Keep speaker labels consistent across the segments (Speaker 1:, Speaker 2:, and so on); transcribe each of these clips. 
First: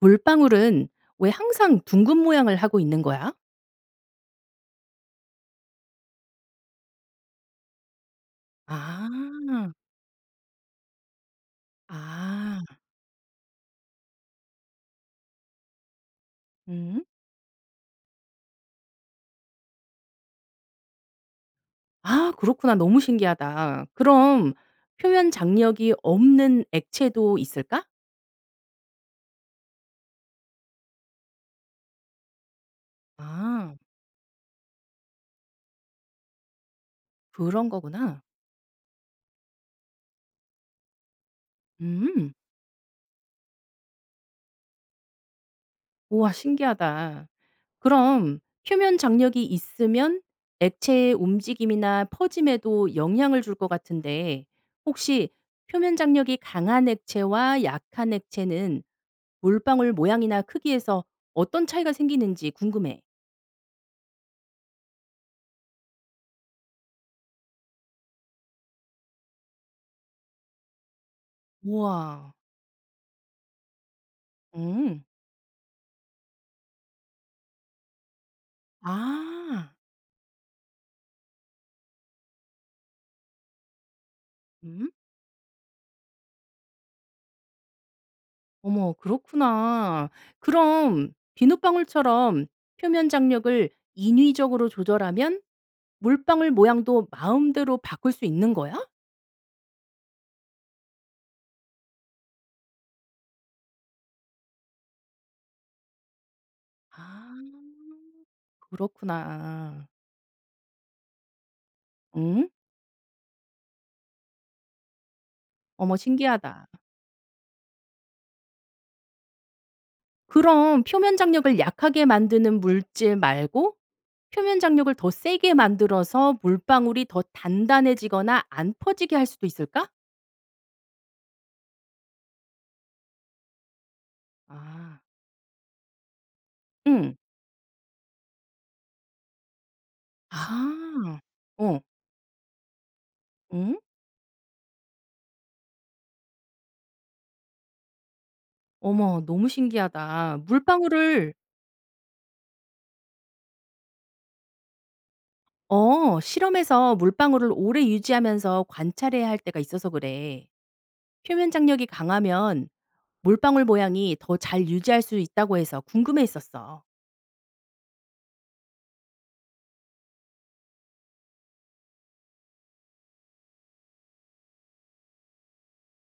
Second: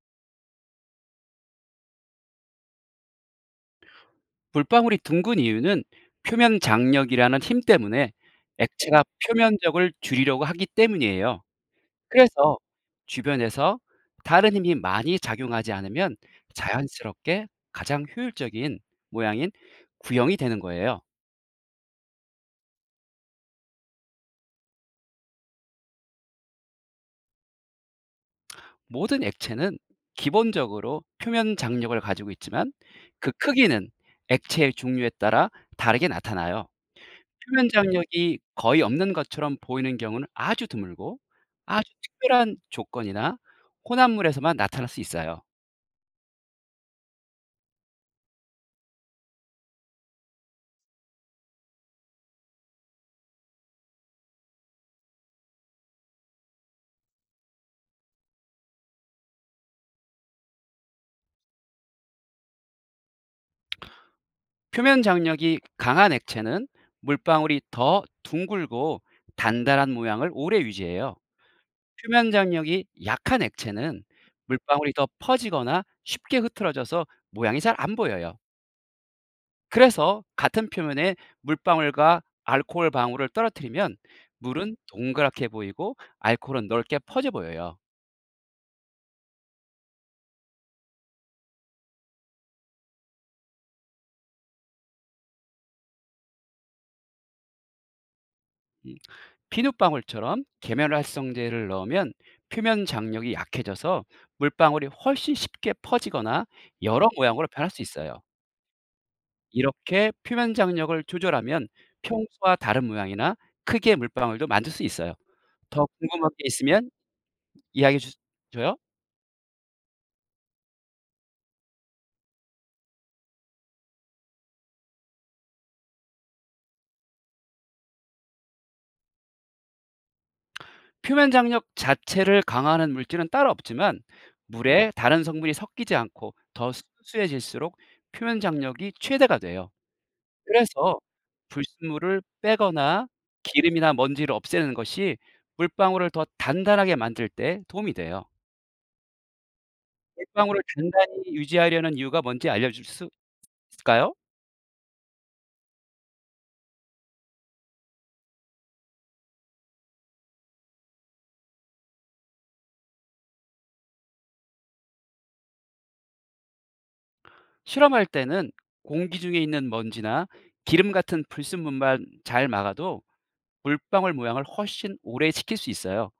Speaker 1: 돌방울은 왜 항상 둥근 모양을 하고 있는 거야?
Speaker 2: 물방울이 둥근 이유는 표면 장력이라는 힘 때문에 액체가
Speaker 1: 아.
Speaker 2: 표면적을 줄이려고 하기 때문이에요. 그래서
Speaker 1: 아.
Speaker 2: 주변에서 다른 힘이 많이 작용하지 않으면
Speaker 1: 음.
Speaker 2: 자연스럽게 가장 효율적인 모양인 구형이 되는 거예요.
Speaker 1: 아 그렇구나. 너무 신기하다. 그럼 표현 장력이 없는 액체도 있을까?
Speaker 2: 모든 액체는 기본적으로 표면 장력을 가지고 있지만, 그
Speaker 1: 아
Speaker 2: 크기는 액체의 종류에 따라 다르게 나타나요.
Speaker 1: 그런
Speaker 2: 표면
Speaker 1: 거구나.
Speaker 2: 장력이 거의 없는 것처럼 보이는 경우는 아주 드물고, 아주
Speaker 1: 음.
Speaker 2: 특별한 조건이나 혼합물에서만 나타날 수 있어요.
Speaker 1: 우와 신기하다. 그럼 표면 장력이 있으면 액체의 움직임이나 퍼짐에도 영향을 줄 것 같은데 혹시 표면 장력이 강한 액체와 약한 액체는 물방울 모양이나 크기에서 어떤 차이가 생기는지 궁금해.
Speaker 2: 표면 장력이 강한 액체는 물방울이 더 둥글고 단단한 모양을 오래 유지해요. 표면
Speaker 1: 우와.
Speaker 2: 장력이 약한 액체는 물방울이
Speaker 1: 음.
Speaker 2: 더 퍼지거나 쉽게 흐트러져서 모양이 잘 안 보여요.
Speaker 1: 아.
Speaker 2: 그래서 같은 표면에 물방울과 알코올 방울을 떨어뜨리면, 물은
Speaker 1: 음.
Speaker 2: 동그랗게 보이고 알코올은 넓게 퍼져 보여요.
Speaker 1: 어머 그렇구나. 그럼 비눗방울처럼 표면 장력을 인위적으로 조절하면 물방울 모양도 마음대로 바꿀 수 있는 거야?
Speaker 2: 음, 비눗방울처럼 계면활성제를 넣으면 표면 장력이 약해져서 물방울이 훨씬 쉽게 퍼지거나 여러 모양으로
Speaker 1: 아
Speaker 2: 변할 수 있어요.
Speaker 1: 그렇구나.
Speaker 2: 이렇게 표면 장력을 조절하면
Speaker 1: 음.
Speaker 2: 평소와 다른 모양이나 크기의 물방울도 만들 수 있어요. 더
Speaker 1: 어머
Speaker 2: 궁금한 게
Speaker 1: 신기하다.
Speaker 2: 있으면 이야기해 주- 줘요.
Speaker 1: 그럼 표면 장력을 약하게 만드는 물질 말고 표면 장력을 더 세게 만들어서 물방울이 더 단단해지거나 안 퍼지게 할 수도 있을까?
Speaker 2: 표면 장력 자체를 강화하는 물질은 따로 없지만, 물에
Speaker 1: 아,
Speaker 2: 다른 성분이 섞이지 않고 더
Speaker 1: 응.
Speaker 2: 순수해질수록 표면 장력이 최대가 돼요. 그래서
Speaker 1: 아. 어.
Speaker 2: 불순물을 빼거나
Speaker 1: 응?
Speaker 2: 기름이나 먼지를 없애는 것이 물방울을 더 단단하게 만들 때 도움이 돼요.
Speaker 1: 어머, 너무 신기하다.
Speaker 2: 물방울을
Speaker 1: 물방울을
Speaker 2: 단단히 유지하려는 이유가 뭔지 알려줄 수 있을까요?
Speaker 1: 어, 실험에서 물방울을 오래 유지하면서 관찰해야 할 때가 있어서 그래. 표면 장력이 강하면 물방울 모양이 더 잘 유지할 수 있다고 해서 궁금해 했었어.
Speaker 2: 실험할 때는 공기 중에 있는 먼지나 기름 같은 불순물만 잘 막아도 물방울 모양을 훨씬 오래 지킬 수 있어요.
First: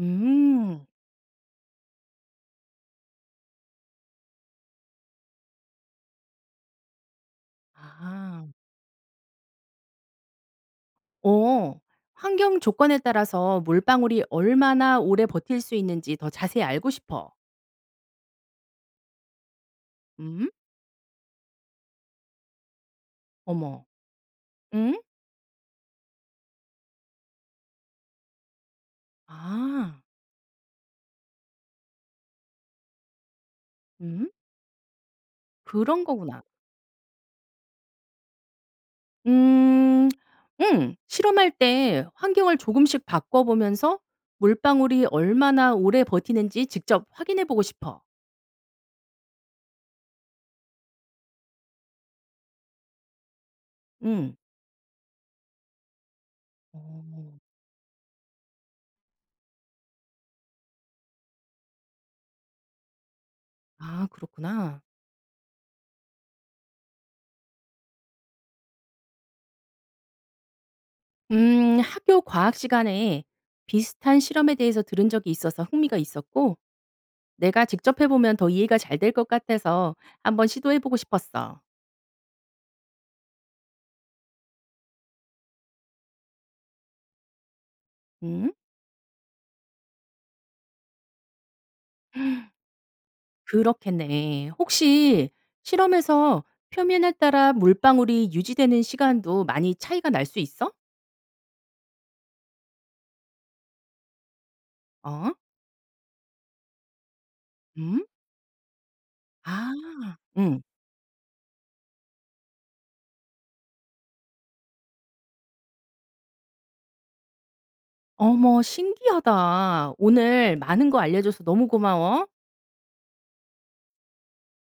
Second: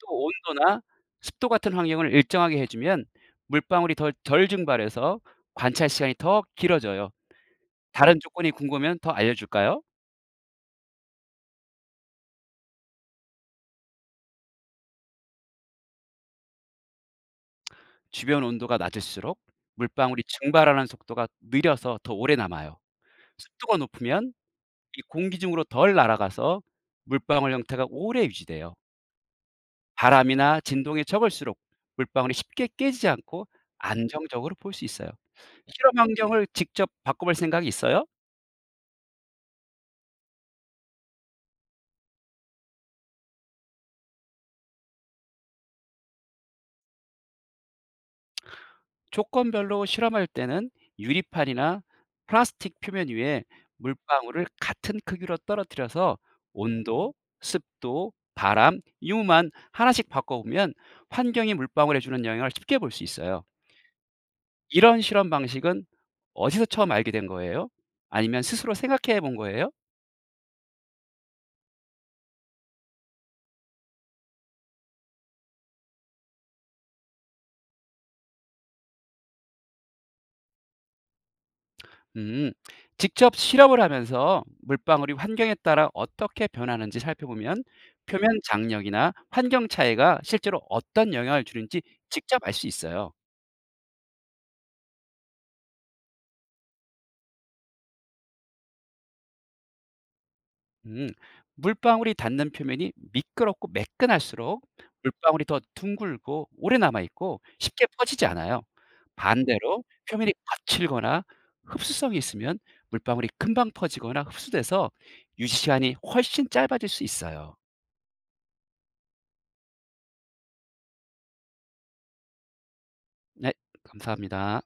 Speaker 2: 또 온도나 습도 같은 환경을 일정하게 해주면 물방울이 덜 증발해서 관찰 시간이 더 길어져요. 다른
Speaker 1: 아.
Speaker 2: 조건이 궁금하면 더 알려줄까요?
Speaker 1: 어. 환경 조건에 따라서 물방울이 얼마나 오래 버틸 수 있는지 더 자세히 알고 싶어.
Speaker 2: 주변 온도가 낮을수록 물방울이
Speaker 1: 음?
Speaker 2: 증발하는 속도가 느려서 더 오래 남아요. 습도가
Speaker 1: 어머.
Speaker 2: 높으면
Speaker 1: 응?
Speaker 2: 이 공기 중으로 덜 날아가서 물방울 형태가 오래 유지돼요.
Speaker 1: 아.
Speaker 2: 바람이나 진동이 적을수록 물방울이 쉽게 깨지지 않고
Speaker 1: 음?
Speaker 2: 안정적으로 볼 수 있어요. 실험
Speaker 1: 그런 거구나.
Speaker 2: 환경을 직접 바꿔볼 생각이 있어요?
Speaker 1: 음. 응. 실험할 때 환경을 조금씩 바꿔 보면서 물방울이 얼마나 오래 버티는지 직접 확인해 보고 싶어.
Speaker 2: 조건별로 실험할 때는 유리판이나 플라스틱 표면 위에
Speaker 1: 응.
Speaker 2: 물방울을 같은 크기로 떨어뜨려서
Speaker 1: 어.
Speaker 2: 온도, 습도, 바람, 유만 하나씩 바꿔보면 환경이 물방울에 주는 영향을 쉽게 볼 수 있어요.
Speaker 1: 아 그렇구나.
Speaker 2: 이런 실험 방식은 어디서 처음 알게 된 거예요? 아니면 스스로 생각해 본 거예요?
Speaker 1: 음. 학교 과학 시간에 비슷한 실험에 대해서 들은 적이 있어서 흥미가 있었고 내가 직접 해 보면 더 이해가 잘 될 것 같아서 한번 시도해 보고 싶었어.
Speaker 2: 음, 직접 실험을 하면서 물방울이 환경에 따라 어떻게 변하는지 살펴보면 표면
Speaker 1: 음.
Speaker 2: 장력이나 환경 차이가 실제로 어떤 영향을 주는지 직접 알 수 있어요.
Speaker 1: 그렇겠네. 혹시 실험에서 표면에 따라 물방울이 유지되는 시간도 많이 차이가 날 수 있어?
Speaker 2: 음, 물방울이 닿는 표면이 미끄럽고 매끈할수록
Speaker 1: 어?
Speaker 2: 물방울이 더 둥글고 오래 남아있고 쉽게
Speaker 1: 음?
Speaker 2: 퍼지지 않아요.
Speaker 1: 아.
Speaker 2: 반대로 표면이
Speaker 1: 응.
Speaker 2: 거칠거나 흡수성이 있으면 물방울이 금방 퍼지거나 흡수돼서 유지 시간이 훨씬 짧아질 수 있어요.
Speaker 1: 어머 신기하다. 오늘 많은 거 알려줘서 너무 고마워.
Speaker 2: 네, 감사합니다.